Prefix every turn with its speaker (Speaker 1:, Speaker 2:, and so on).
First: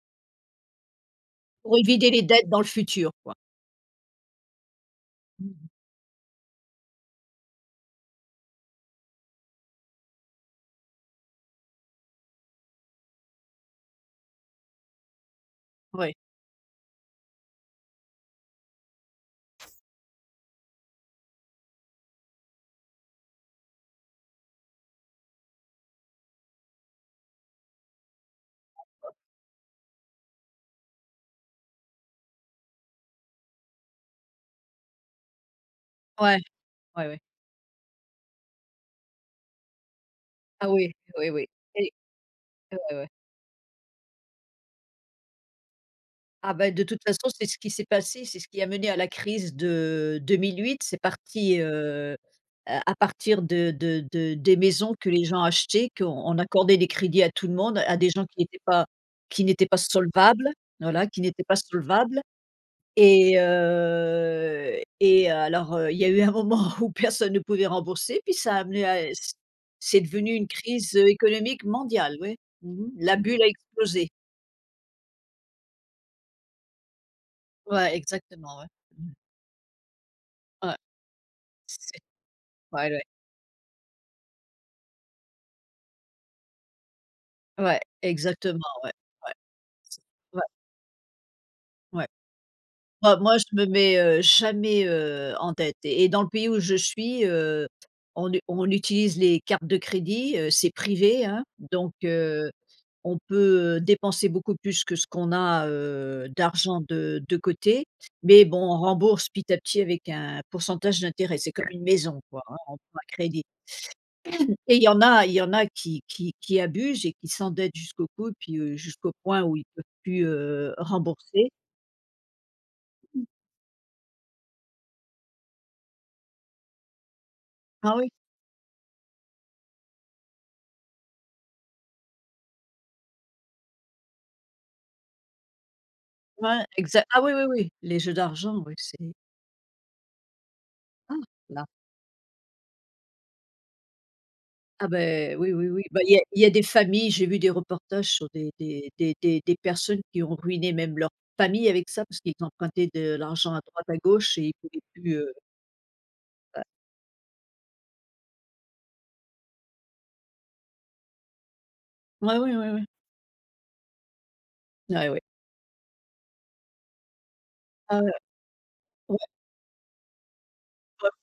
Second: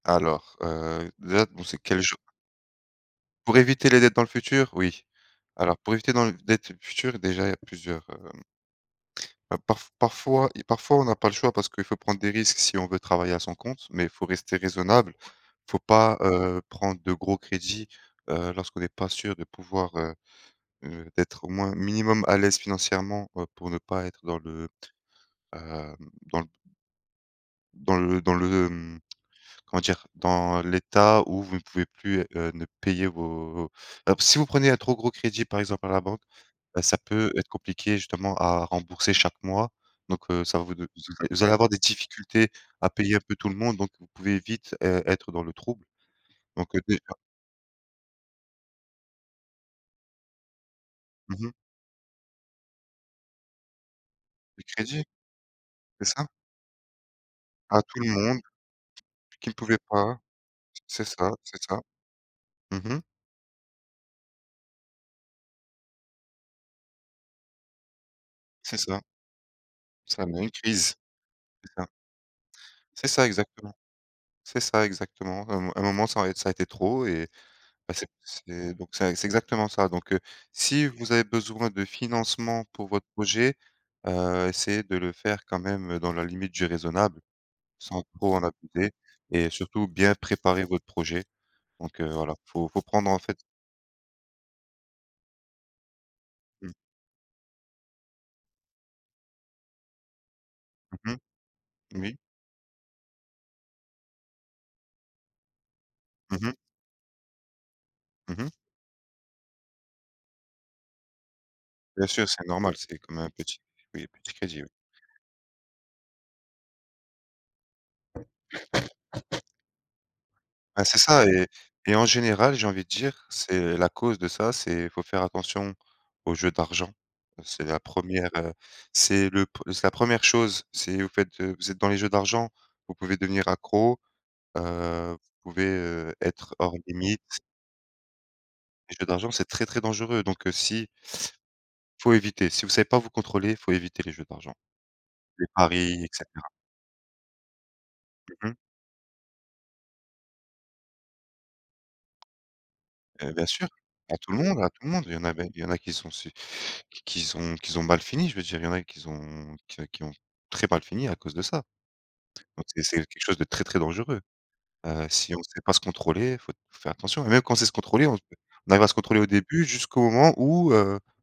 Speaker 1: Alors heu, déjà, bon:
Speaker 2: Pour
Speaker 1: c'est quel
Speaker 2: éviter les
Speaker 1: [unintelligible]
Speaker 2: dettes dans le futur, quoi.
Speaker 1: Pour éviter les dettes dans le futur, oui.
Speaker 2: Mmh mh.
Speaker 1: Alors, pour éviter dans dettes futures, déjà, il y a plusieurs hem bah parfois parfois parfois on n'a pas le choix parce qu'il faut prendre des risques si on veut travailler à son compte, mais il faut rester raisonnable, Il faut
Speaker 2: Ouais.
Speaker 1: pas, heu, prendre de gros crédits, heu, lorsqu'on n'est pas sûr de pouvoir, heu heu, d'être au moins minimum à l'aise financièrement pour ne pas être dans le, heu, dans le dans le dans le, mmh, comment dire, dans l'état où vous ne pouvez plus, heu, ne payer vos emp si vous prenez un trop gros crédit, par exemple, à la banque,
Speaker 2: Ouais,
Speaker 1: bah ça
Speaker 2: ouais, ouais.
Speaker 1: peut être compliqué justement à rembourser chaque mois, donc heu ça
Speaker 2: Ah
Speaker 1: vous de
Speaker 2: oui,
Speaker 1: z
Speaker 2: oui,
Speaker 1: vous
Speaker 2: oui.
Speaker 1: allez avoir des
Speaker 2: Oui.
Speaker 1: difficultés
Speaker 2: Ouais,
Speaker 1: à
Speaker 2: ouais.
Speaker 1: payer un peu tout le monde, donc vous pouvez vite, heu, être dans le trouble.
Speaker 2: Ah bah
Speaker 1: Donc
Speaker 2: de
Speaker 1: heu,
Speaker 2: toute
Speaker 1: déjà
Speaker 2: façon c'est ce qui s'est passé, c'est ce qui a mené à la crise de 2008, c'est
Speaker 1: mmh mh.
Speaker 2: parti, heu, à partir de de de des
Speaker 1: Les
Speaker 2: maisons
Speaker 1: crédits,
Speaker 2: que les gens achetaient,
Speaker 1: c'est ça?
Speaker 2: qu'on accordait des crédits à tout le monde,
Speaker 1: À
Speaker 2: à
Speaker 1: tout le
Speaker 2: des gens
Speaker 1: monde
Speaker 2: qui n'étaient pas
Speaker 1: puis
Speaker 2: qui
Speaker 1: qui ne
Speaker 2: n'étaient
Speaker 1: pouvait
Speaker 2: pas
Speaker 1: pas,
Speaker 2: solvables,
Speaker 1: c'est
Speaker 2: voilà, qui
Speaker 1: ça,
Speaker 2: n'étaient pas
Speaker 1: c'est ça.
Speaker 2: solvables.
Speaker 1: Mmh mh.
Speaker 2: Et heu et heu alors heu, il y a eu un moment où personne ne pouvait rembourser puis ça a
Speaker 1: C'est
Speaker 2: amené
Speaker 1: ça.
Speaker 2: à c c'est
Speaker 1: Ça
Speaker 2: devenu
Speaker 1: amène
Speaker 2: une
Speaker 1: une
Speaker 2: crise,
Speaker 1: crise,
Speaker 2: heu, économique
Speaker 1: c'est ça.
Speaker 2: mondiale oui, mmh mh,
Speaker 1: C'est
Speaker 2: la
Speaker 1: ça,
Speaker 2: bulle a
Speaker 1: exactement,
Speaker 2: explosé.
Speaker 1: c'est ça, exactement. À un mo à un moment ça a ça a été trop et,
Speaker 2: Ouais
Speaker 1: bah, c'est
Speaker 2: exactement, ouais.
Speaker 1: c'est donc c'est c'est exactement ça. Donc heu,
Speaker 2: Ouais,
Speaker 1: si vous avez besoin de
Speaker 2: c'est
Speaker 1: financement pour
Speaker 2: ouais ouais.
Speaker 1: votre projet, heu, essayez de le faire quand même dans la limite du raisonnable
Speaker 2: Ouais,
Speaker 1: sans trop en
Speaker 2: exactement, ouais.
Speaker 1: abuser
Speaker 2: Ouais
Speaker 1: et surtout
Speaker 2: s
Speaker 1: bien
Speaker 2: ouais.
Speaker 1: préparer votre projet. Donc
Speaker 2: Ouais,
Speaker 1: heu voilà, il faut il faut prendre,
Speaker 2: moi
Speaker 1: en fait
Speaker 2: moi je me mets, heu, jamais, heu, en dette et dans le pays où
Speaker 1: Mmh.
Speaker 2: je suis, heu, on u on utilise les cartes de crédit, heu, c'est
Speaker 1: Mmh mh.
Speaker 2: privé, hein, donc
Speaker 1: Oui.
Speaker 2: heu, on peut, heu, dépenser beaucoup plus que ce qu'on a, heu,
Speaker 1: Mmh mh.
Speaker 2: d'argent de de côté,
Speaker 1: Mmh
Speaker 2: mais
Speaker 1: mh.
Speaker 2: bon on rembourse petit à petit avec un pourcentage d'intérêt, c'est comme une
Speaker 1: Bien
Speaker 2: maison,
Speaker 1: sûr,
Speaker 2: quoi,
Speaker 1: c'est
Speaker 2: hein, on
Speaker 1: normal, c'est
Speaker 2: prend un
Speaker 1: comme un
Speaker 2: crédit
Speaker 1: petit oui, un petit crédit, oui.
Speaker 2: et il y en a il y en a qui qui qui abusent et qui s'endettent jusqu'au cou et puis jusqu'au point où ils peuvent plus, heu,
Speaker 1: Bah c'est ça et
Speaker 2: rembourser
Speaker 1: et en général, j'ai envie de dire, c'est la cause de ça, c'est faut faire attention aux jeux d'argent. C'est la
Speaker 2: Ah oui?
Speaker 1: 1re heu, c'est le p c'est la 1re chose, c'est vous faites de vous êtes dans les jeux d'argent, vous pouvez devenir accro, heu, vous pouvez, heu, être
Speaker 2: Ouais,
Speaker 1: hors
Speaker 2: exa ah
Speaker 1: limite.
Speaker 2: oui, oui, oui, les jeux d'argent, oui,
Speaker 1: Les
Speaker 2: c'est
Speaker 1: jeux d'argent, c'est très, très dangereux, donc si
Speaker 2: Ah, là.
Speaker 1: Faut éviter, si vous savez pas vous contrôler, faut éviter les jeux d'argent.
Speaker 2: Ah bah,
Speaker 1: Les
Speaker 2: oui, oui, oui bah
Speaker 1: paris et
Speaker 2: il y a il y
Speaker 1: cetera.
Speaker 2: a des familles, j'ai vu des reportages sur
Speaker 1: Mmh
Speaker 2: des
Speaker 1: mh.
Speaker 2: des des des des personnes qui ont ruiné même leur famille avec ça parce qu'ils empruntaient de
Speaker 1: Heu bien
Speaker 2: l'argent à
Speaker 1: sûr,
Speaker 2: droite à
Speaker 1: à tout
Speaker 2: gauche
Speaker 1: le
Speaker 2: et ils
Speaker 1: monde, à
Speaker 2: pouvaient
Speaker 1: tout le monde, il
Speaker 2: plus,
Speaker 1: y en
Speaker 2: heu
Speaker 1: a même il y en a qu'ils sont si
Speaker 2: Ouais.
Speaker 1: qui ont qui ont qui ont mal fini, je veux dire, il y en a qui ont qui qui ont très mal fini à cause de ça.
Speaker 2: Ouais, ouais,
Speaker 1: Donc
Speaker 2: ouais, ouais.
Speaker 1: c'est c'est quelque chose de très, très dangereux. Heu,
Speaker 2: Ah ouais.
Speaker 1: si on ne sait pas se contrôler, il faut faut faire attention et même quand on sait se
Speaker 2: Ah
Speaker 1: contrôler,
Speaker 2: ouais.
Speaker 1: on on arrive à se
Speaker 2: Ouais.
Speaker 1: contrôler au début jusqu'au moment où heu
Speaker 2: Ouais.